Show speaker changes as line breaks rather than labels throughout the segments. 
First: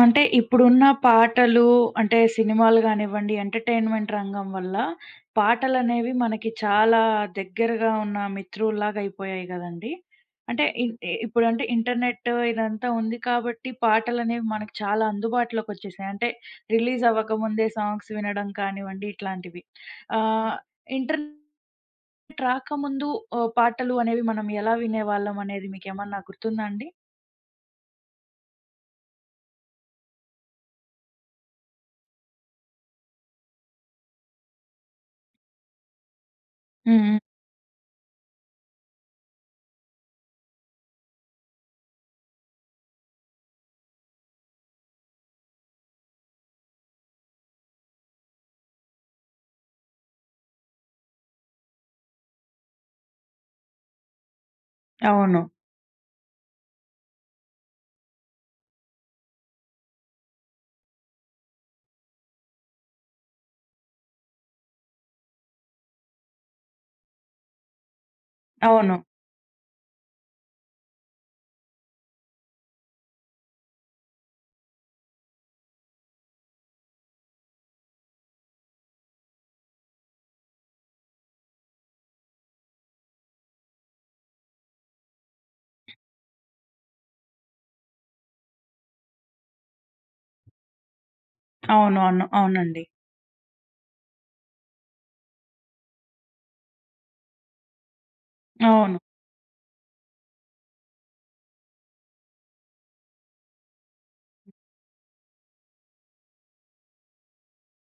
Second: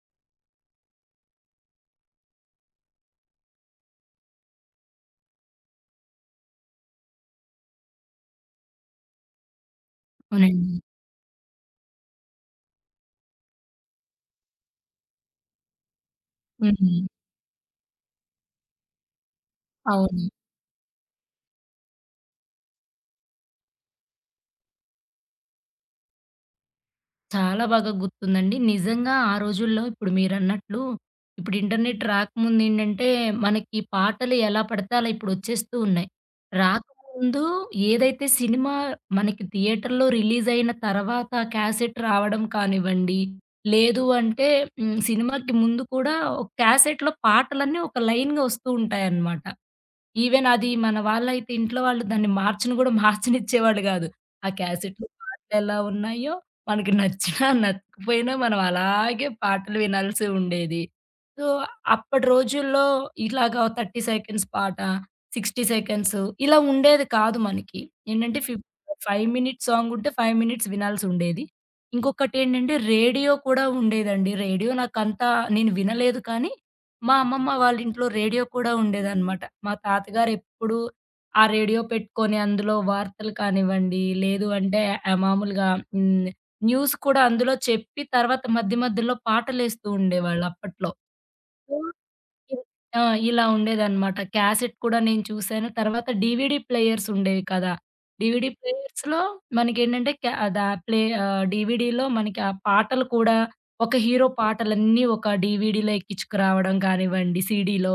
అంటే ఇప్పుడున్న పాటలు అంటే సినిమాలు గానివ్వండి, ఎంటర్‌టైన్‌మెంట్ రంగం వల్ల పాటలనేవి మనకి చాలా దగ్గరగా ఉన్న మిత్రుల్లాగా అయిపోయాయి గదండీ! అంటే
అవునండి.
ఇప్పుడంటే ఇంటర్నెట్ ఇదంతా ఉంది కాబట్టి పాటలనేవి మనకు చాలా అందుబాటులోకొచ్చేసాయి. అంటే
హ్మ్.
రిలీజ్ అవ్వకముందే సాంగ్స్ వినడం కానివ్వండి ఇట్లాంటివి.
అవును.
ఆహ్, ఇంటర్నెట్ రాకముందు పాటలు అనేవి మనం ఎలా వినేవాళ్ళం అనేది మీకేమన్నా గుర్తుందా అండి?
చాలా బాగా గుర్తుందండి. నిజంగా ఆ రోజుల్లో ఇప్పుడు మీరన్నట్లు ఇప్పుడు ఇంటర్నెట్ రాకముందేంటంటే, మనకి పాటలు ఎలా పడితే అలా ఇప్పుడొచ్చేస్తూ ఉన్నాయి.
హ్మ్. హ్మ్.
రాకముందు ఏదైతే సినిమా మనకి థియేటర్‌లో రిలీజయిన తర్వాత క్యాసెట్ రావడం కానివ్వండి, లేదు అంటే సినిమాకి ముందు కూడా ఒక క్యాసెట్‌లో పాటలన్నీ ఒక లైన్‌గా వస్తూ ఉంటాయన్నమాట. ఈవెన్ అది మన వాళ్ళైతే ఇంట్లో వాళ్ళు దాన్ని మార్చను గూడా మార్చనిచ్చేవాళ్ళు గాదు. ఆ క్యాసెట్‌లు,
అవును.
పాటలెలా ఉన్నాయో మనకి నచ్చినా, నచ్చకపోయినా మనం అలాగే పాటలు వినాల్సి ఉండేది. సో, అప్పటి రోజుల్లో ఇలాగా 30 సెకండ్స్ పాట, 60 సెకండ్స్ ఇలా ఉండేది కాదు మనకి. ఏంటంటే
అవును.
5 మినిట్స్ సాంగ్ ఉంటే 5 మినిట్స్ వినాల్సుండేది. ఇంకొకటేంటంటే రేడియో కూడా ఉండేదండి. రేడియో నాకంతా నేను వినలేదు కానీ, మా అమ్మమ్మ వాళ్ళ ఇంట్లో రేడియో కూడా ఉండేదనమాట. మా తాతగారెప్పుడు ఆ రేడియో పెట్టుకొని అందులో వార్తలు కానివ్వండి, లేదు అంటే మామూలుగా హ్మ్. న్యూస్ కూడా అందులో చెప్పి తర్వాత మధ్య మధ్యలో పాటలేస్తూ ఉండేవాళ్ళు అప్పట్లో.
అవును. అవును.
ఇల్
అవునండి.
ఆ! ఇలా ఉండేదనమాట. క్యాసెట్ కూడా నేను చూసాను. తర్వాత డీవీడీ ప్లేయర్స్ ఉండేవి కదా! డీవీడీ
అవును.
ప్లేయర్స్‌లో మనకేంటంటే క్యా దా ప్లే ఆహ్, డీవీడీలో మనకి ఆ పాటలు కూడా ఒక హీరో పాటలన్నీ ఒక డీవీడీలో ఎక్కించుకురావడం కానివ్వండి, సీడీలో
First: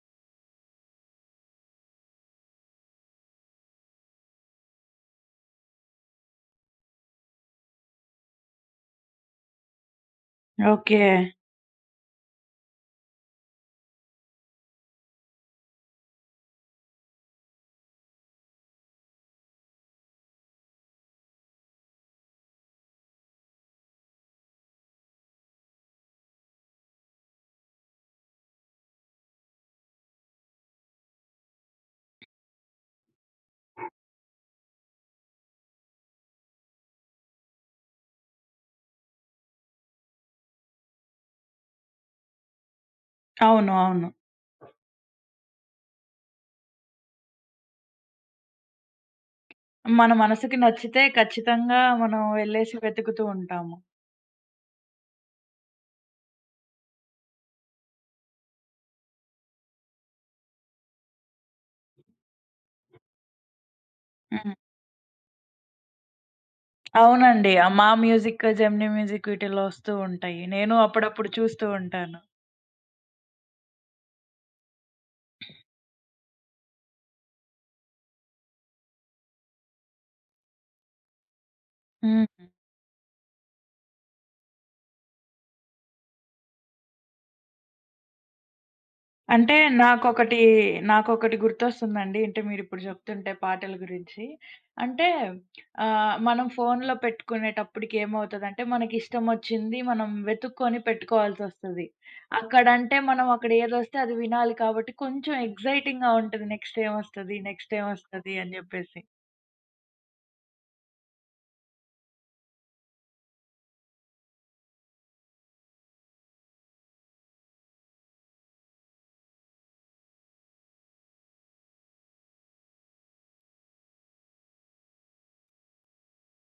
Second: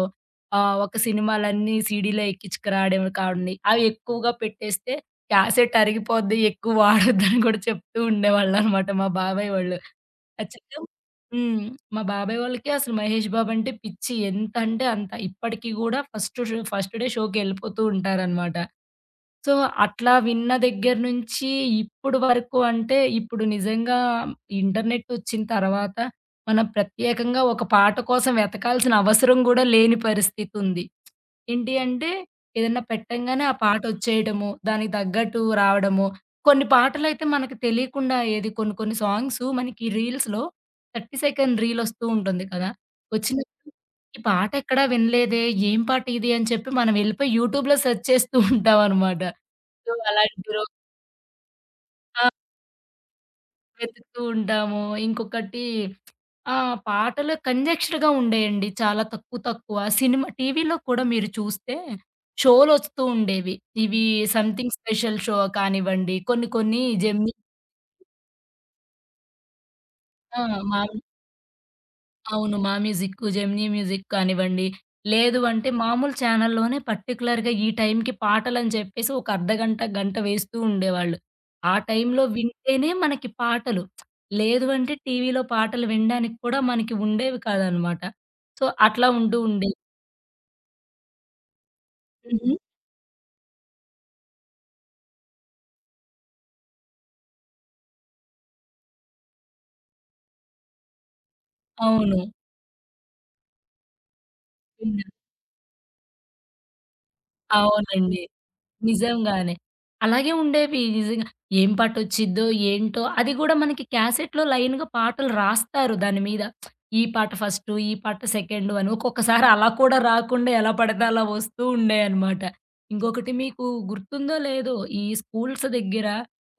ఒక సినిమాలన్నీ సీడీలో ఎక్కించుకురావడం కావండి. అవి ఎక్కువగా పెట్టేస్తే క్యాసెట్ అరిగిపోద్ది ఎక్కువ వాడొద్దని కూడా చెప్తూ ఉండేవాళ్ళనమాట మా బాబాయ్ వాళ్ళు. ఖచ్చితం
ఓకే.
హ్మ్. మా బాబాయ్ వాళ్ళకి అసలు 'మహేష్ బాబు' అంటే పిచ్చి. ఎంతంటే అంత. ఇప్పటికి గూడా ఫస్ట్ షో ఫస్ట్ డే షో‌కెళ్ళిపోతూ ఉంటారనమాట. సో, అట్లా విన్న దగ్గర నుంచి ఇప్పుడు వరకు అంటే, ఇప్పుడు నిజంగా ఇంటర్నెట్టొచ్చిన తర్వాత, మనం ప్రత్యేకంగా ఒక పాట కోసం వెతకాల్సిన అవసరం గూడా లేని పరిస్థితుంది. ఏంటి అంటే, ఏదన్నా పెట్టంగానే ఆ పాటొచ్చేయడము, దానికి తగ్గట్టు రావడము. కొన్ని పాటలైతే మనకు తెలియకుండా కొన్ని కొన్ని సాంగ్సు మనకి రీల్స్‌లో 30 సెకండ్ రీలొస్తూ ఉంటుంది కదా!
అవును.
వచ్చినప్పుడు
అవును.
ఈ పాటెక్కడా వినలేదే, ఏం పాటిది అని చెప్పి మనం వెళ్ళిపోయి యూట్యూబ్‌లో సెర్చ్ చేస్తూ ఉంటామనమాట. సో,
మన
అలాంటి
మనసుకి
రో
నచ్చితే ఖచ్చితంగా మనం
ఆ!
వెళ్ళేసి వెతుకుతూ ఉంటాము.
వెతుకుతూ ఉంటాము. ఇంకొకటి ఆ! పాటలు కంజెస్టెడ్‌గా ఉండేయండి. చాలా తక్కువ తక్కువ. సినిమా టీవీలో కూడా మీరు చూస్తే షోలొస్తూ ఉండేవి. ఇవి
హ్మ్.
సంథింగ్ స్పెషల్ షో కానివ్వండి, కొన్ని కొన్ని జెమినీ
అవునండి. మా మ్యూజిక్, జెమినీ మ్యూజిక్ వీటిల్లో వస్తూ
ఆ!
ఉంటాయి. నేను
మా
అప్పుడప్పుడు చూస్తూ ఉంటాను.
అవును. 'మా మ్యూజిక్కు', 'జెమినీ మ్యూజిక్' కానివ్వండి, లేదు అంటే మామూలు ఛానల్‌లోనే పర్టిక్యులర్‌గా ఈ టైంకి పాటలని చెప్పేసి ఒక అర్ధగంట, గంట గంట వేస్తూ ఉండేవాళ్ళు. ఆ టైంలో
హ్మ్.
వింటేనే మనకి పాటలు. లేదు అంటే టీవీలో పాటలు వినడానికి కూడా మనకి ఉండేవి కాదనమాట. సో, అట్లా ఉంటూ
అంటే
ఉండేది.
నాకొకటి, నాకొకటి గుర్తొస్తుందండి. అంటే
హుహు.
మీరిప్పుడు జెప్తుంటే పాటల గురించి. అంటే మనం ఫోన్‌లో పెట్టుకునేటప్పటికి ఏమవుతదంటే, మనకిష్టమొచ్చింది మనం వెతుక్కొని పెట్టుకోవాల్సొస్తది.
అవును.
అక్కడంటే మనం అక్కడ ఏదొస్తే అది వినాలి కాబట్టి
విన్నా.
కొంచెం ఎక్సైటింగ్‌గా ఉంటది. నెక్స్ట్ ఏమొస్తది? నెక్స్ట్
అవునండి.
ఏమొస్తది? అని జెప్పేసి.
నిజంగానే. అలాగే ఉండేవి నిజంగా. ఏం పాటొచ్చిద్దో ఏంటో? అది గూడా మనకి క్యాసెట్‌లో లైన్‌గా పాటలు రాస్తారు దాని మీద. ఈ పాట ఫస్టు, ఈ పాట సెకండు అని. ఒక్కొక్కసారి అలా కూడా రాకుండా ఎలా పడితే అలా వస్తూ ఉండేయనమాట. ఇంకొకటి మీకు గుర్తుందో లేదో ఈ స్కూల్స్ దగ్గర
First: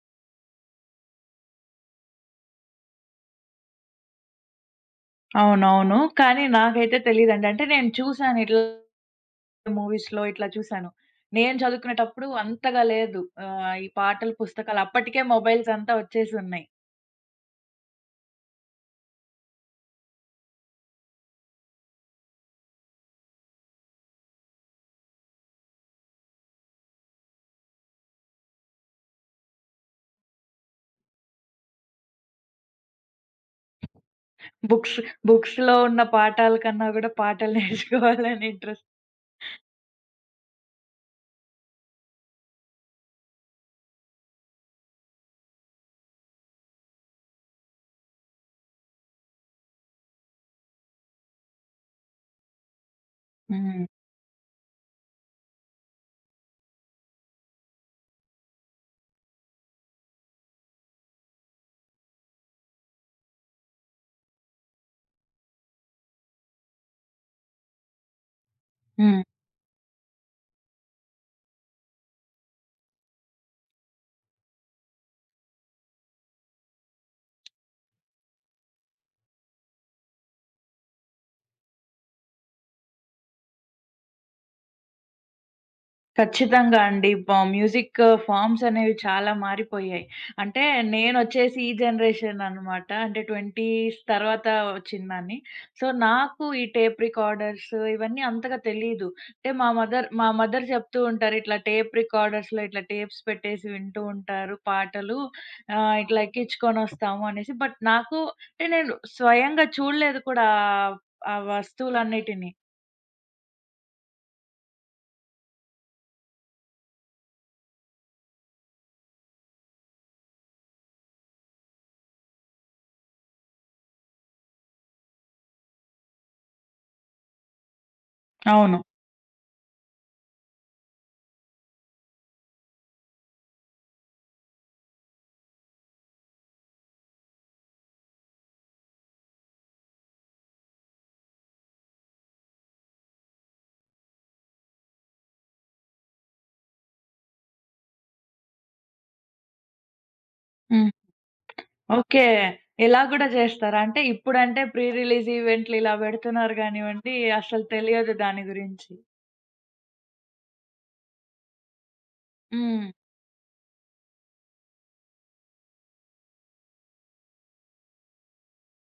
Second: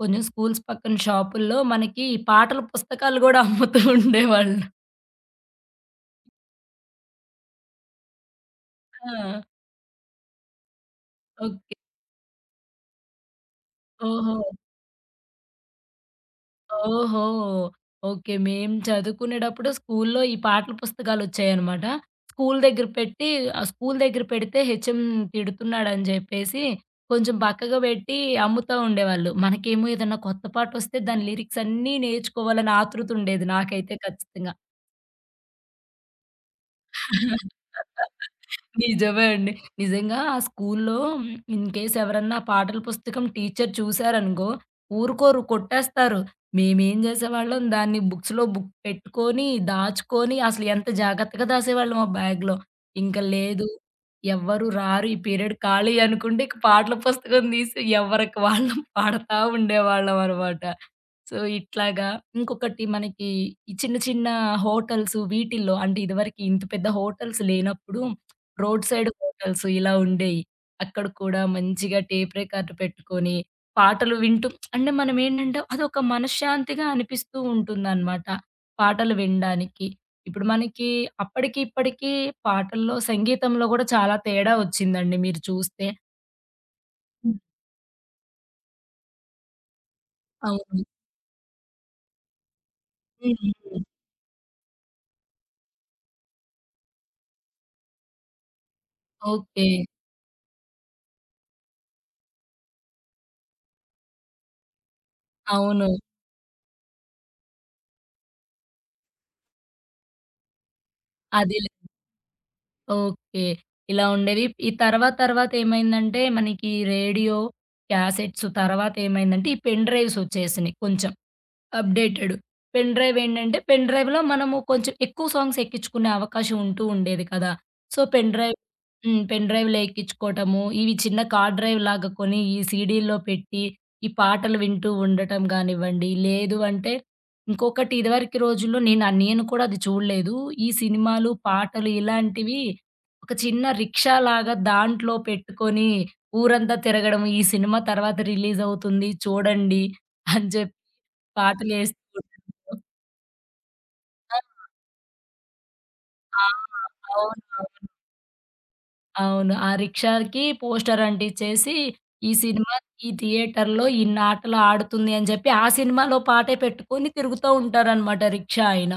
కొంచెం స్కూల్స్ పక్కన షాపుల్లో మనకి ఈ పాటల పుస్తకాలు గూడా అమ్ముతూ ఉండేవాళ్ళు.
అవునవును. కానీ నాకైతే తెలీదండి. అంటే నేను చూసాను ఇట్లా
ఆ!
మూవీస్‌లో ఇట్లా చూసాను. నేను
ఓకే.
చదువుకునేటప్పుడు అంతగా లేదు. ఈ పాటల
ఓహో!
పుస్తకాలు అప్పటికే మొబైల్స్ అంతా వచ్చేసున్నాయి.
ఓహో! ఓకే. మేము చదువుకునేటప్పుడు స్కూల్లో ఈ పాటల పుస్తకాలొచ్చాయనమాట. స్కూల్ దగ్గర పెట్టి ఆ స్కూల్ దగ్గర పెడితే హెచ్ఎం తిడుతున్నాడని జెప్పేసి, కొంచెం పక్కకు బెట్టి అమ్ముతా ఉండేవాళ్ళు. మనకేమో ఏదన్నా కొత్త పాటొస్తే దాని లిరిక్స్ అన్నీ నేర్చుకోవాలని ఆతృతుండేది నాకైతే ఖచ్చితంగా.
బుక్స్ బుక్స్‌లో ఉన్న పాఠాల కన్నా గూడా పాటలు నేర్చుకోవాలని ఇంట్రెస్ట్.
నిజమే అండి. నిజంగా ఆ స్కూల్లో ఇన్‌కేస్ ఎవరన్నా ఆ పాటల పుస్తకం టీచర్ చూసారనుకో, ఊరుకోరు కొట్టేస్తారు. మేమేం జేసేవాళ్ళం దాన్ని బుక్స్‌లో బుక్ పెట్టుకొని, దాచుకొని అసలు ఎంత జాగ్రత్తగా దాసేవాళ్ళమో బ్యాగ్‌లో. ఇంక లేదు
హ్మ్.
ఎవ్వరు రారు ఈ పీరియడ్ ఖాళీ అనుకుంటే ఇక పాటల పుస్తకం తీసి ఎవరికి వాళ్ళం పాడతా ఉండేవాళ్ళమనమాట. సో, ఇట్లాగా ఇంకొకటి మనకి ఈ చిన్న చిన్న హోటల్స్ వీటిల్లో అంటే ఇదివరకి ఇంత పెద్ద హోటల్స్ లేనప్పుడు రోడ్ సైడ్
హ్మ్.
హోటల్స్ ఇలా ఉండేయి. అక్కడ కూడా మంచిగా టేప్ రికార్డ్ పెట్టుకొని పాటలు వింటూ అంటే మనం ఏంటంటే అదొక మనశ్శాంతిగా అనిపిస్తూ ఉంటుందనమాట పాటలు వినడానికి. ఇప్పుడు మనకి అప్పటికి, ఇప్పటికి పాటల్లో సంగీతంలో కూడా చాలా తేడా వచ్చిందండి మీరు చూస్తే.
ఖచ్చితంగా అండి.
హ్మ్.
మ్యూజిక్ ఫార్మ్స్ అనేవి చాలా మారిపోయాయి. అంటే
అవును.
నేనొచ్చేసి ఈ జనరేషన్ అనమాట. అంటే
హ్మ్. హ్మ్.
20స్ తర్వాత వచ్చిందాన్ని. సో, నాకు ఈ టేప్ రికార్డర్స్ ఇవన్నీ అంతగా తెలీదు. అంటే మా
ఓకే.
మదర్ మా మదర్ చెప్తూ ఉంటారు. ఇట్లా టేప్ రికార్డర్స్‌లో ఇట్లా టేప్స్ పెట్టేసి వింటూ ఉంటారు పాటలు.
అవును.
ఇట్లా ఎక్కించుకొనొస్తాము అనేసి. బట్ నాకు అంటే నేను స్వయంగా చూడలేదు కూడా ఆ
అదేలే.
వస్తువులన్నిటిని.
ఓకే. ఇలా ఉండేవి. ఈ తర్వాత తర్వాత ఏమైందంటే మనకి రేడియో, క్యాసెట్స్ తర్వాతేమైందంటే ఈ పెన్ డ్రైవ్స్ వచ్చేసినియి కొంచెం. అప్‌డేటెడ్. పెన్ డ్రైవ్ ఏంటంటే, పెన్ డ్రైవ్‌లో మనము కొంచెం ఎక్కువ సాంగ్స్ ఎక్కించుకునే అవకాశం ఉంటూ ఉండేది కదా! సో, పెన్ డ్రైవ్
అవును.
హ్మ్. పెన్ డ్రైవ్‌లో ఎక్కించుకోవటము, ఇవి చిన్న కార్ డ్రైవ్ లాగా కొని, ఈ సీడీల్లో పెట్టి, ఈ పాటలు వింటూ ఉండటం గానివ్వండి, లేదు అంటే ఇంకొకటి ఇదివరకి రోజుల్లో నేను కూడా అది చూడలేదు. ఈ సినిమాలు, పాటలు ఇలాంటివి ఒక చిన్న రిక్షా లాగా దాంట్లో పెట్టుకొని ఊరంతా తిరగడం, ఈ సినిమా తర్వాత రిలీజ్ అవుతుంది చూడండి అని చెప్పి
హ్మ్.
పాటలేస్తూ
ఓకే.
ఉంటారు.
ఇలా గూడా జేస్తారా? అంటే ఇప్పుడంటే ప్రీ రిలీజ్ ఈవెంట్లు ఇలా
ఆ!
బెడుతున్నారు గానివ్వండి, అసలు
అవునవును.
తెలియదు దాని గురించి.
అవును. ఆ రిక్షాకి పోస్టర్ అంటించేసి, ఈ సినిమా
హ్మ్.
ఈ థియేటర్‌లో ఇన్నాటలు ఆడుతుంది అని జెప్పి, ఆ సినిమాలో పాటే పెట్టుకొని తిరుగుతా ఉంటారనమాట రిక్షా ఆయన.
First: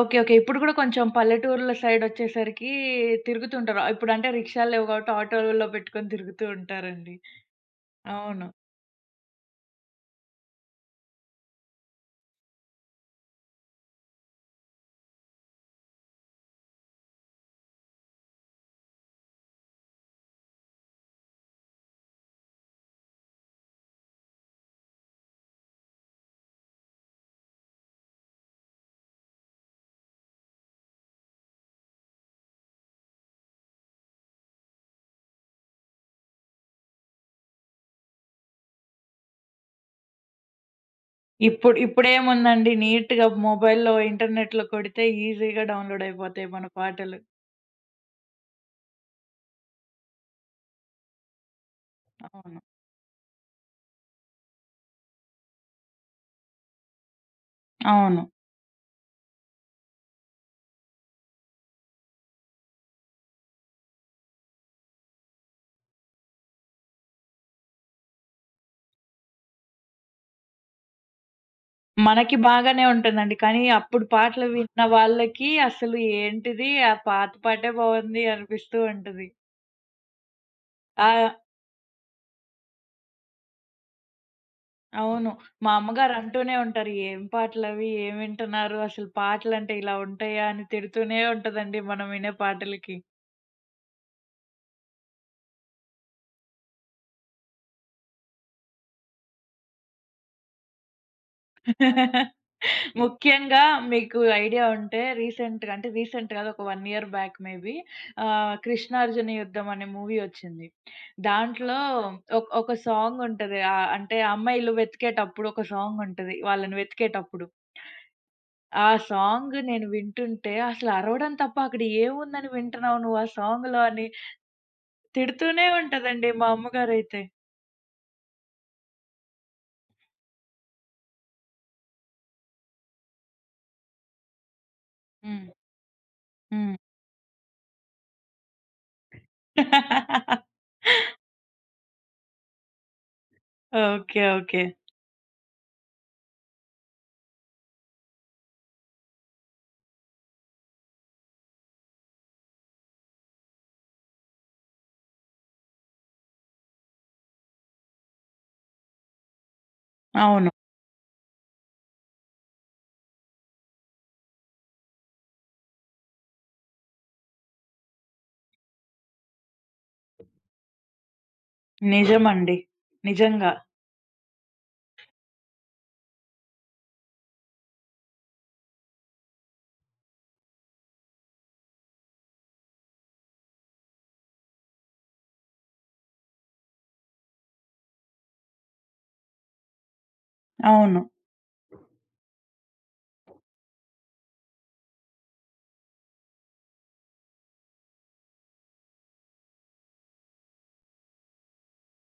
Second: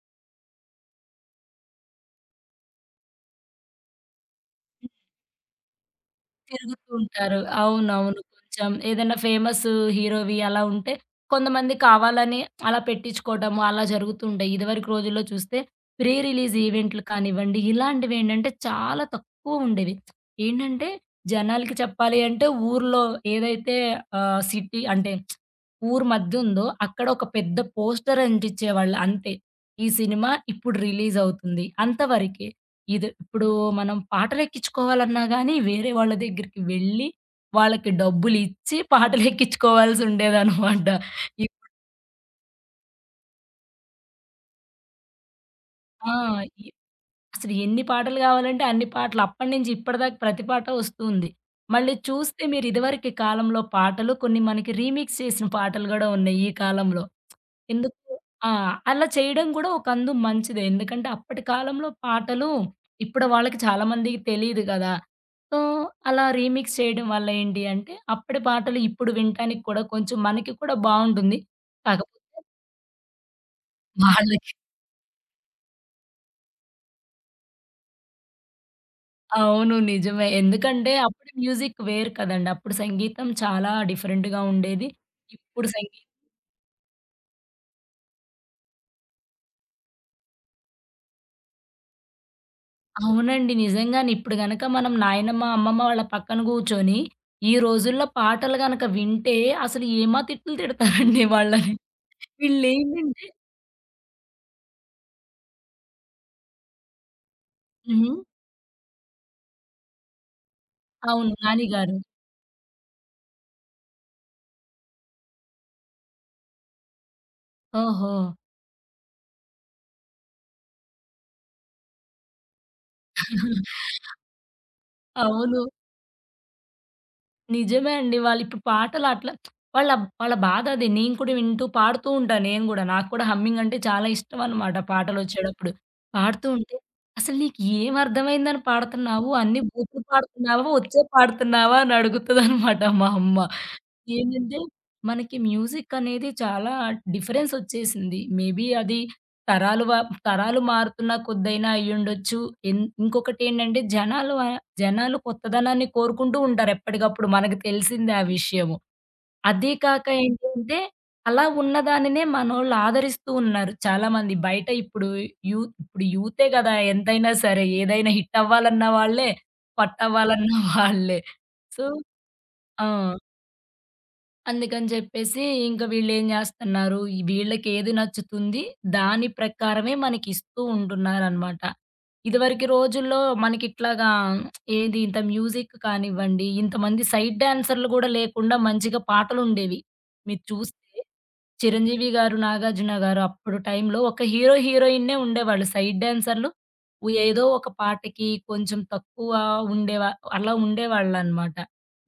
ఓకే. ఓకే. ఇప్పుడు గూడా కొంచెం పల్లెటూర్ల సైడొచ్చేసరికి తిరుగుతుంటారు. ఇప్పుడంటే రిక్షాలు లేవు గాబట్టి ఆటోలలో పెట్టుకొని తిరుగుతూ
తిరుగుతూ
ఉంటారండి.
ఉంటారు. అవునవును.
అవును.
కొంచెం ఏదైనా ఫేమస్ హీరోవి అలా ఉంటే, కొంతమంది కావాలని అలా పెట్టించుకోవడము అలా జరుగుతుంటాయి. ఇదివరకు రోజుల్లో చూస్తే ప్రీ రిలీజ్ ఈవెంట్లు కానివ్వండి, ఇలాంటివేంటంటే చాలా తక్కువుండేవి. ఏంటంటే జనాలకి చెప్పాలి అంటే ఊర్లో ఏదైతే సిటీ అంటే ఊరు మధ్యుందో అక్కడ ఒక పెద్ద పోస్టర్ అంటించేవాళ్ళు అంతే. ఈ సినిమా ఇప్పుడు రిలీజ్ అవుతుంది అంతవరకే. ఇది ఇప్పుడు మనం పాటలెక్కించుకోవాలన్నా గానీ, వేరే వాళ్ళ దగ్గరికి వెళ్ళి, వాళ్ళకి డబ్బులిచ్చి పాటలెక్కించుకోవాల్సుండేదనమాట. ఇప్
ఇప్పుడు ఇప్పుడేముందండి నీట్‌గా మొబైల్‌లో, ఇంటర్నెట్‌లో కొడితే ఈజీగా డౌన్‌లోడ్
ఆ!
అయిపోతాయి మన
ఇ
పాటలు.
అసలు ఎన్ని పాటలు గావాలంటే అన్ని పాటలు. అప్పటి నుంచి ఇప్పటిదాకా ప్రతి పాట వస్తుంది. మళ్ళీ చూస్తే
అవును.
మీరు ఇదివరకి కాలంలో పాటలు, కొన్ని మనకి రీమిక్స్ చేసిన పాటలు గూడా ఉన్నాయి ఈ కాలంలో. ఎందుకు
అవును.
ఆ! అలా చేయడం గూడా ఒకందు మంచిదే. ఎందుకంటే అప్పటి కాలంలో పాటలు ఇప్పుడు వాళ్ళకి చాలా మందికి తెలీదు గదా! సో, అలా రీమిక్స్ చేయడం వల్ల ఏంటి అంటే, అప్పటి పాటలు ఇప్పుడు వినటానికి కూడా కొంచెం మనకి కూడా బావుంటుంది. కాకపోతే
మనకి బాగానే ఉంటుందండి. కానీ అప్పుడు పాటలు
వాళ్ళకి
విన్న వాళ్ళకి అసలు ఏంటిది ఆ పాత పాటే బావుంది అనిపిస్తూ ఉంటది.
అవును. నిజమే. ఎందుకంటే, అప్పుడు
ఆ!
మ్యూజిక్ వేరు కదండీ. అప్పుడు సంగీతం చాలా డిఫరెంట్‌గా ఉండేది.
అవును.
ఇప్పుడు
మా
సంగీ
అమ్మగారు అంటూనే ఉంటారు. "ఏం పాటలవి? ఏం వింటున్నారు? అసలు పాటలంటే ఇలా ఉంటాయా?" అని తిడుతూనే ఉంటదండి మనం వినే పాటలకి.
అవునండి. నిజంగానే. ఇప్పుడు గనక మనం నాయనమ్మ, అమ్మమ్మ వాళ్ళ పక్కన గూర్చొని, ఈ రోజుల్లో పాటలు గనక వింటే అసలు ఏమా తిట్లు తిడతారండి వాళ్ళని. వీళ్ళేంటంటే
ముఖ్యంగా మీకు ఐడియా ఉంటే రీసెంట్‌గా అంటే రీసెంట్ కాదు ఒక 1 ఇయర్ బ్యాక్ మేబీ
హ్మ్.
'కృష్ణార్జున యుద్ధం' అనే మూవీ వచ్చింది.
అవును. నాని
దాంట్లో
గారు.
ఒక సాంగ్ ఉంటది. అంటే అమ్మాయిలు వెతికేటప్పుడు ఒక సాంగ్ ఉంటది. వాళ్ళని వెతికేటప్పుడు.
ఓహో!
ఆ సాంగ్ నేను వింటుంటే అసలు అరవడం తప్ప అక్కడ ఏముందని వింటున్నావు నువ్వు ఆ సాంగ్‌లో అని తిడుతూనే
అవును.
ఉంటదండి మా అమ్మగారైతే.
నిజమే అండి. వాళ్ళిప్పుడు పాటలు అట్లా వాళ్ళ వాళ్ళ బాధ అది. నేను కూడా వింటూ పాడుతూ ఉంటా నేను గూడా. నాకు కూడా హమ్మింగ్ అంటే చాలా ఇష్టం అనమాట
హ్మ్.
పాటలొచ్చేటప్పుడు. పాడుతూ
హ్మ్.
ఉంటే, "అసలు నీకు ఏం అర్థమైందని పాడుతున్నావు? అన్ని బూతులు పాడుతున్నావా? వచ్చే పాడుతున్నావా?" అని అడుగుతదనమాట మా అమ్మ.
ఓకే.
ఏంటంటే,
ఓకే.
మనకి మ్యూజిక్కనేది చాలా డిఫరెన్సొచ్చేసింది. మేబీ అది తరాలు వ తరాలు మారుతున్న కొద్దైనా అయ్యుండొచ్చు. ఇంకొకటేంటంటే, జనాలు కొత్తదనాన్ని కోరుకుంటూ ఉంటారు ఎప్పటికప్పుడు. మనకు తెలిసిందే ఆ విషయము. అదీ కాక
అవును.
ఏంటంటే, అలా ఉన్నదానినే మనోళ్ళు ఆదరిస్తూ ఉన్నారు చాలామంది. బయట ఇప్పుడు యూ ఇప్పుడు యూతే గదా! ఎంతైనా సరే ఏదైనా హిట్టవ్వాలన్న వాళ్ళే, పట్టవ్వాలన్న వాళ్ళే. సో
నిజమండి.
ఆ!
నిజంగా.
అందుకని జెప్పేసి ఇంక వీళ్ళేం జేస్తన్నారు, వీళ్ళకేది నచ్చుతుంది, దాని ప్రకారమే మనకిస్తూ ఉంటున్నారనమాట. ఇదివరకి రోజుల్లో మనకిట్లాగా ఇంత మ్యూజిక్ కానివ్వండి, ఇంతమంది సైడ్ డాన్సర్‌లు గూడా లేకుండా మంచిగా పాటలుండేవి. మీరు చూస్తే
అవును.
చిరంజీవి గారు, నాగార్జున గారు అప్పుడు టైంలో ఒక హీరో, హీరోయిన్నే ఉండేవాళ్ళు. సైడ్ డాన్సర్‌లు ఏదో ఒక పాటకి కొంచెం తక్కువ ఉండేవా అలా ఉండేవాళ్ళనమాట.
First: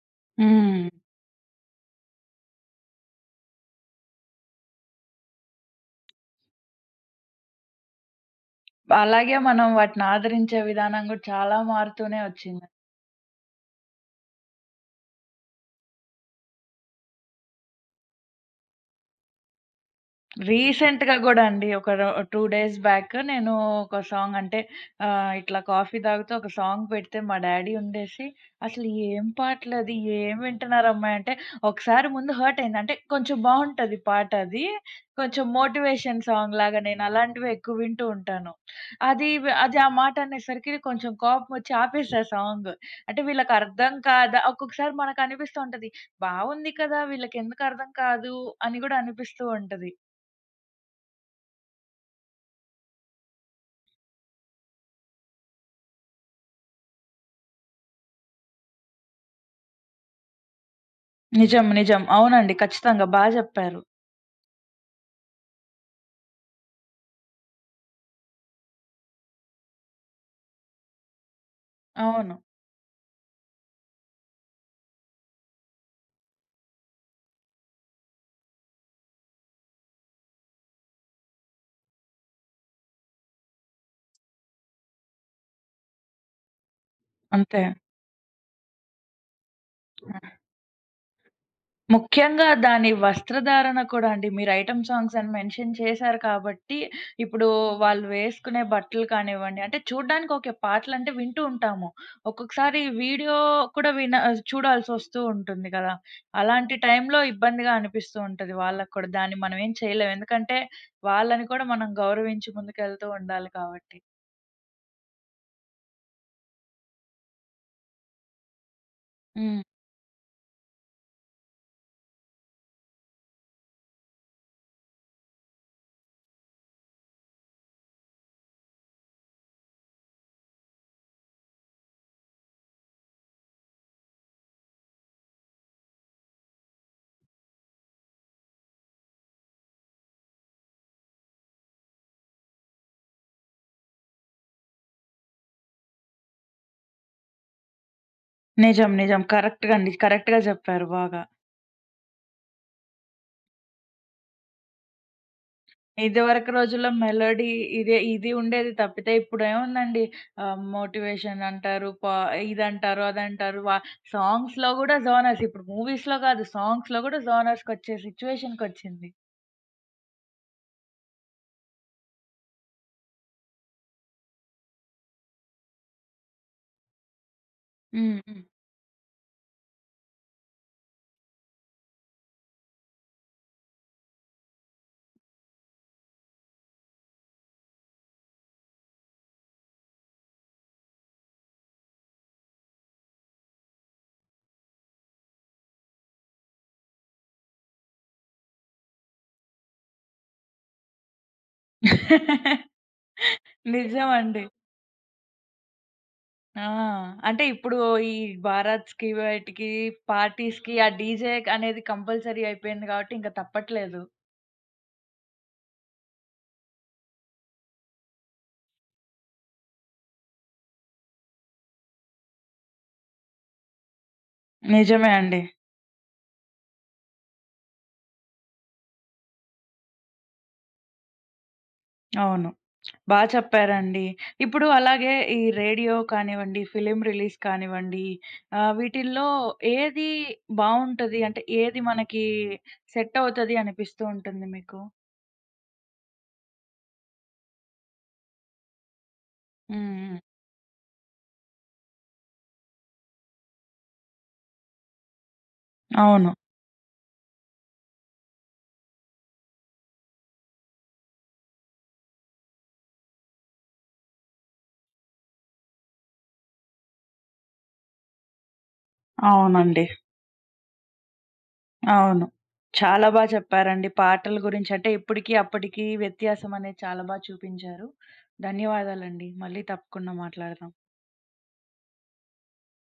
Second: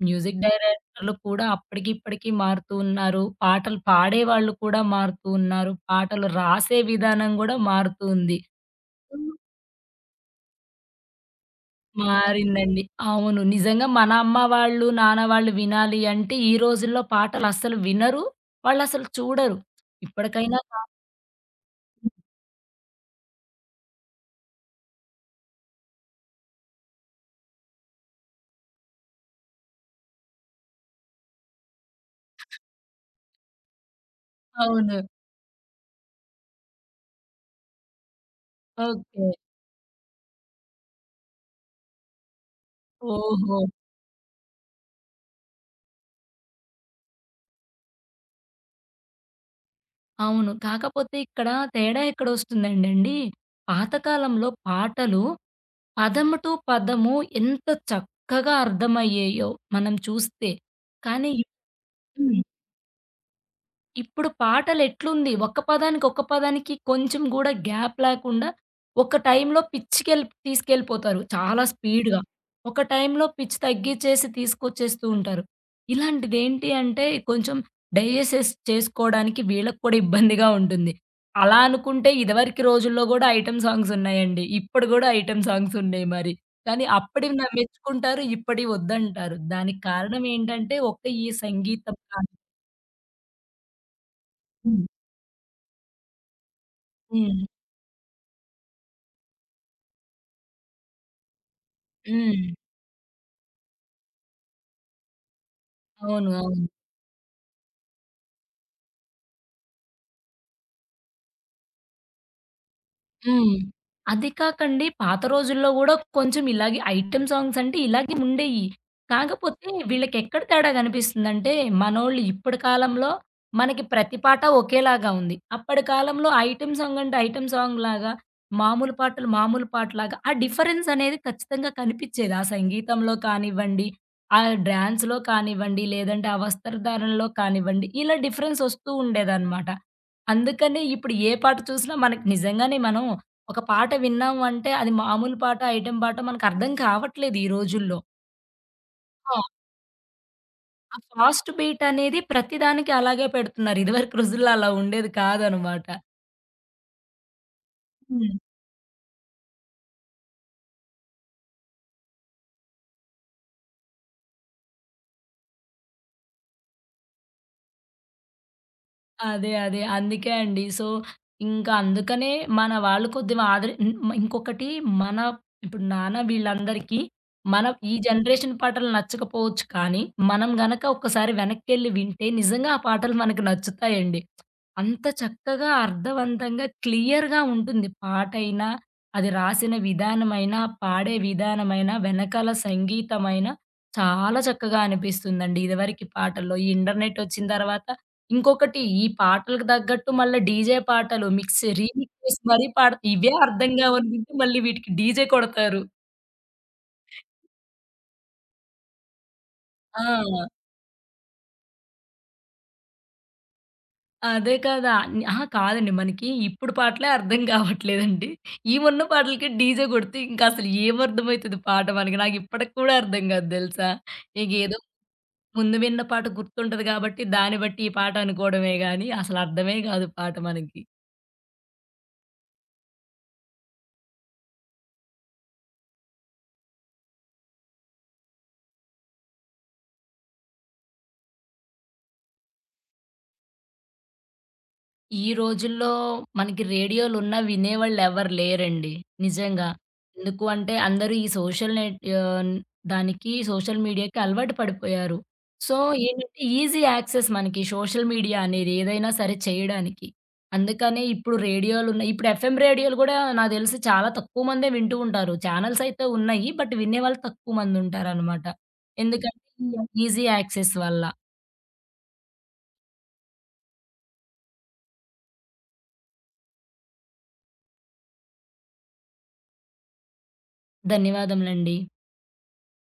మ్యూజిక్
హ్మ్.
డైరెక్టర్‌లు కూడా అప్పటికి, ఇప్పటికి మారుతూ ఉన్నారు. పాటలు పాడేవాళ్ళు కూడా మారుతూ ఉన్నారు. పాటలు రాసే విధానం కూడా మారుతూ ఉంది. హ్మ్.
అలాగే మనం వాటిని ఆదరించే విధానం గూడా చాలా మారుతూనే వచ్చింది.
మారిందండి. అవును. నిజంగా మన అమ్మ వాళ్ళు, నాన్న వాళ్ళు వినాలి అంటే ఈ రోజుల్లో పాటలు అస్సలు వినరు. వాళ్ళసలు చూడరు. ఇప్పటికైనా కా
రీసెంట్‌గా గూడా అండి. ఒక రో 2 డేస్ బ్యాక్ నేను ఒక సాంగ్ అంటే ఇట్లా కాఫీ తాగుతూ ఒక సాంగ్ పెడితే మా డ్యాడీ ఉండేసి, "అసలు ఏం పాటలది? ఏం వింటున్నారమ్మాయి" అంటే, ఒకసారి ముందు హర్ట్ అయింది. అంటే కొంచెం బావుంటది పాట అది.
అవును.
కొంచెం మోటివేషన్ సాంగ్ లాగా నేను అలాంటివే ఎక్కువ వింటూ ఉంటాను.
ఓకే.
అది ఆ మాట అనేసరికి కొంచెం కోపమొచ్చి ఆపేసా సాంగ్. అంటే వీళ్ళకి
ఓహో!
అర్థం కాదా ఒక్కొక్కసారి మనకనిపిస్తూ ఉంటది. బావుంది కదా! వీళ్ళకెందుకు అర్థం కాదు అని గూడా అనిపిస్తూ ఉంటది.
అవును. కాకపోతే ఇక్కడ తేడా ఎక్కడొస్తుందంటేండి, పాతకాలంలో పాటలు పదం టు పదము ఎంత చక్కగా అర్థమయ్యేయో మనం చూస్తే. కానీ
నిజం. నిజం.
ఇప్పుడు
అవునండి. ఖచ్చితంగా బా జెప్పారు.
ఇప్పుడు పాటలెట్లుంది, ఒక్క పదానికి, ఒక్క పదానికి కొంచెం గూడా గ్యాప్ లేకుండా ఒక టైంలో పిచ్‌కెళ్ తీసుకెళ్ళిపోతారు చాలా స్పీడ్‌గా.
అవును.
ఒక టైంలో పిచ్ తగ్గిచ్చేసి తీసుకొచ్చేస్తూ ఉంటారు. ఇలాంటిదేంటి అంటే కొంచెం డైజెసెస్ చేసుకోడానికి వీళ్ళకి కూడా ఇబ్బందిగా ఉంటుంది. అలా అనుకుంటే ఇదివరకి రోజుల్లో గూడా ఐటెమ్ సాంగ్స్ ఉన్నాయండి. ఇప్పుడు గూడా ఐటెమ్ సాంగ్స్ ఉన్నాయి మరి. కానీ అప్పటివి
అంతే.
మెచ్చుకుంటారు, ఇప్పటివి వద్దంటారు. దానికి కారణం ఏంటంటే ఒక ఈ సంగీతం కానీ
ముఖ్యంగా దాని వస్త్రధారణ కూడా అండి. మీరు ఐటెమ్
హ్మ్.
సాంగ్స్ అని మెన్షన్ చేశారు కాబట్టి,
హ్మ్.
ఇప్పుడు వాళ్ళు వేసుకునే బట్టలు కానివ్వండి, అంటే చూడ్డానికి ఓకే. పాటలంటే వింటూ ఉంటాము.
హ్మ్.
ఒక్కొక్కసారి వీడియో కూడా చూడాల్సొస్తూ ఉంటుంది కదా!
అవును. అవును.
అలాంటి టైంలో ఇబ్బందిగా అనిపిస్తూ ఉంటది వాళ్ళకి కూడా. దాన్ని మనం ఏం చేయలేం. ఎందుకంటే వాళ్ళని కూడా మనం గౌరవించి ముందుకెళ్తూ ఉండాలి
హ్మ్.
కాబట్టి.
అది కాకండి పాత రోజుల్లో గూడా కొంచెం ఇలాగే ఐటెమ్ సాంగ్స్ అంటే ఇలాగే ఉండేయి.
హ్మ్.
కాకపోతే వీళ్ళకెక్కడ తేడా గనిపిస్తుందంటే, మనోళ్ళు ఇప్పటి కాలంలో మనకి ప్రతి పాట ఒకేలాగా ఉంది. అప్పటి కాలంలో ఐటెమ్ సాంగ్ అంటే ఐటెమ్ సాంగ్‌లాగా, మామూలు పాటలు మామూలు పాటలాగా ఆ డిఫరెన్స్ అనేది ఖచ్చితంగా కనిపిచ్చేది. ఆ సంగీతంలో కానివ్వండి, ఆ డాన్స్‌లో కానివ్వండి, లేదంటే ఆ వస్త్రధారణలో కానివ్వండి, ఇలా డిఫరెన్స్ ఒస్తూ ఉండేదనమాట. అందుకనే ఇప్పుడు ఏ పాట చూసినా మనకి నిజంగానే మనం ఒక పాట విన్నాము అంటే, అది మామూలు పాట, ఐటెమ్ పాట మనకర్థం కావట్లేదు ఈ రోజుల్లో.
నిజం. నిజం.
ఆ!
కరెక్ట్‌గా అండి. కరెక్ట్‌గా చెప్పారు
ఆ
బాగా.
ఫాస్ట్ బీట్ అనేది ప్రతి దానికి అలాగే పెడుతున్నారు. ఇదివరకు రోజుల్లో అలా ఉండేది కాదనమాట.
ఇదివరకు రోజుల్లో మెలోడీ ఇదే ఇది
హ్మ్.
ఉండేది తప్పితే ఇప్పుడేముందండి మోటివేషన్ అంటారు, ఇదంటారు, అదంటారు. సాంగ్స్‌లో గూడా జోనర్స్ ఇప్పుడు మూవీస్‌లో గాదు సాంగ్స్‌లో గూడా జోనర్స్‌కొచ్చే సిచ్యువేషన్‌కొచ్చింది.
అదే. అదే. అందుకే అండి. సో, ఇంకా అందుకనే మన వాళ్ళు కొద్దిగా ఆదరి హ్మ్. ఇంకొకటి మన ఇప్పుడు నాన్న వీళ్ళందరికీ మన ఈ
హ్మ్. హ్మ్.
జనరేషన్ పాటలు నచ్చకపోవచ్చు కానీ, మనం గనక ఒక్కసారి వెనక్కెళ్ళి వింటే నిజంగా ఆ పాటలు మనకు నచ్చుతాయండి. అంత చక్కగా, అర్థవంతంగా, క్లియర్‌గా ఉంటుంది పాటైనా, అది రాసిన విధానమైనా, పాడే విధానమైనా, వెనకాల సంగీతమైనా చాలా చక్కగా అనిపిస్తుందండి. ఇదివరకి పాటల్లో ఈ ఇంటర్నెట్ వచ్చిన తర్వాత ఇంకొకటి ఈ పాటలకు తగ్గట్టు మళ్ళా డీజే పాటలు మిక్స్ రీమిక్స్ చేసి మరీ ఇవే అర్థం కావని వింటే
నిజమండి.
మళ్ళీ వీటికి డీజే కొడతారు.
ఆ! అంటే ఇప్పుడు ఈ బారాత్స్‌కి వాటికి
ఆ!
పార్టీస్‌కి ఆ డీజే అనేది కంపల్సరీ అయిపోయింది గాబట్టి ఇంక తప్పట్లేదు.
అదే కదా! న్ అహా! కాదండి. మనకి ఇప్పుడు పాటలే అర్థం కావట్లేదండి. ఈ ఉన్న పాటలకి డీజే కొడితే ఇంకసలు ఏమర్థమైతది పాట మనకి? నాకిప్పటికి కూడా అర్థం కాదు తెలుసా? ఇగేదో
నిజమే అండి.
ముందు విన్న పాట గుర్తుంటది కాబట్టి దాన్ని బట్టి ఈ పాట అనుకోవడమే గానీ అసలు అర్థమే కాదు పాట మనకి.
అవును. బా చెప్పారండి. ఇప్పుడు అలాగే ఈ రేడియో కానివ్వండి, ఫిల్మ్ రిలీజ్ కానివ్వండి, వీటిల్లో ఏది బావుంటది? అంటే ఏది మనకి సెట్ అవుతది అనిపిస్తూ ఉంటుంది మీకు?
ఈ రోజుల్లో మనకి రేడియోలున్నా వినేవాళ్ళెవరు లేరండి. నిజంగా.
హ్మ్. హ్మ్.
ఎందుకు అంటే అందరూ ఈ సోషల్ నెట్ ఆహ్, దానికి సోషల్ మీడియాకి అలవాటు పడిపోయారు. సో,
అవును.
ఏంటంటే ఈజీ యాక్సెస్ మనకి సోషల్ మీడియా అనేది ఏదైనా సరే చేయడానికి. అందుకనే ఇప్పుడు రేడియోలున్నాయి. ఇప్పుడు ఎఫ్ఎం రేడియోలు గూడా నాకు తెలిసి చాలా తక్కువ మందే వింటూ ఉంటారు. ఛానెల్స్ అయితే ఉన్నాయి. బట్ వినేవాళ్ళు తక్కువ మందుంటారనమాట. ఎందుకంటే ఈ
అవునండి.
ఈజీ యాక్సెస్ వల్ల.
అవును. చాలా బా చెప్పారండి. పాటల గురించి అంటే ఇప్పటికి, అప్పటికి వ్యత్యాసం అనేది చాలా బా చూపించారు. ధన్యవాదాలండి. మళ్ళీ తప్పకుండా మాట్లాడదాం.
ధన్యవాదములండి.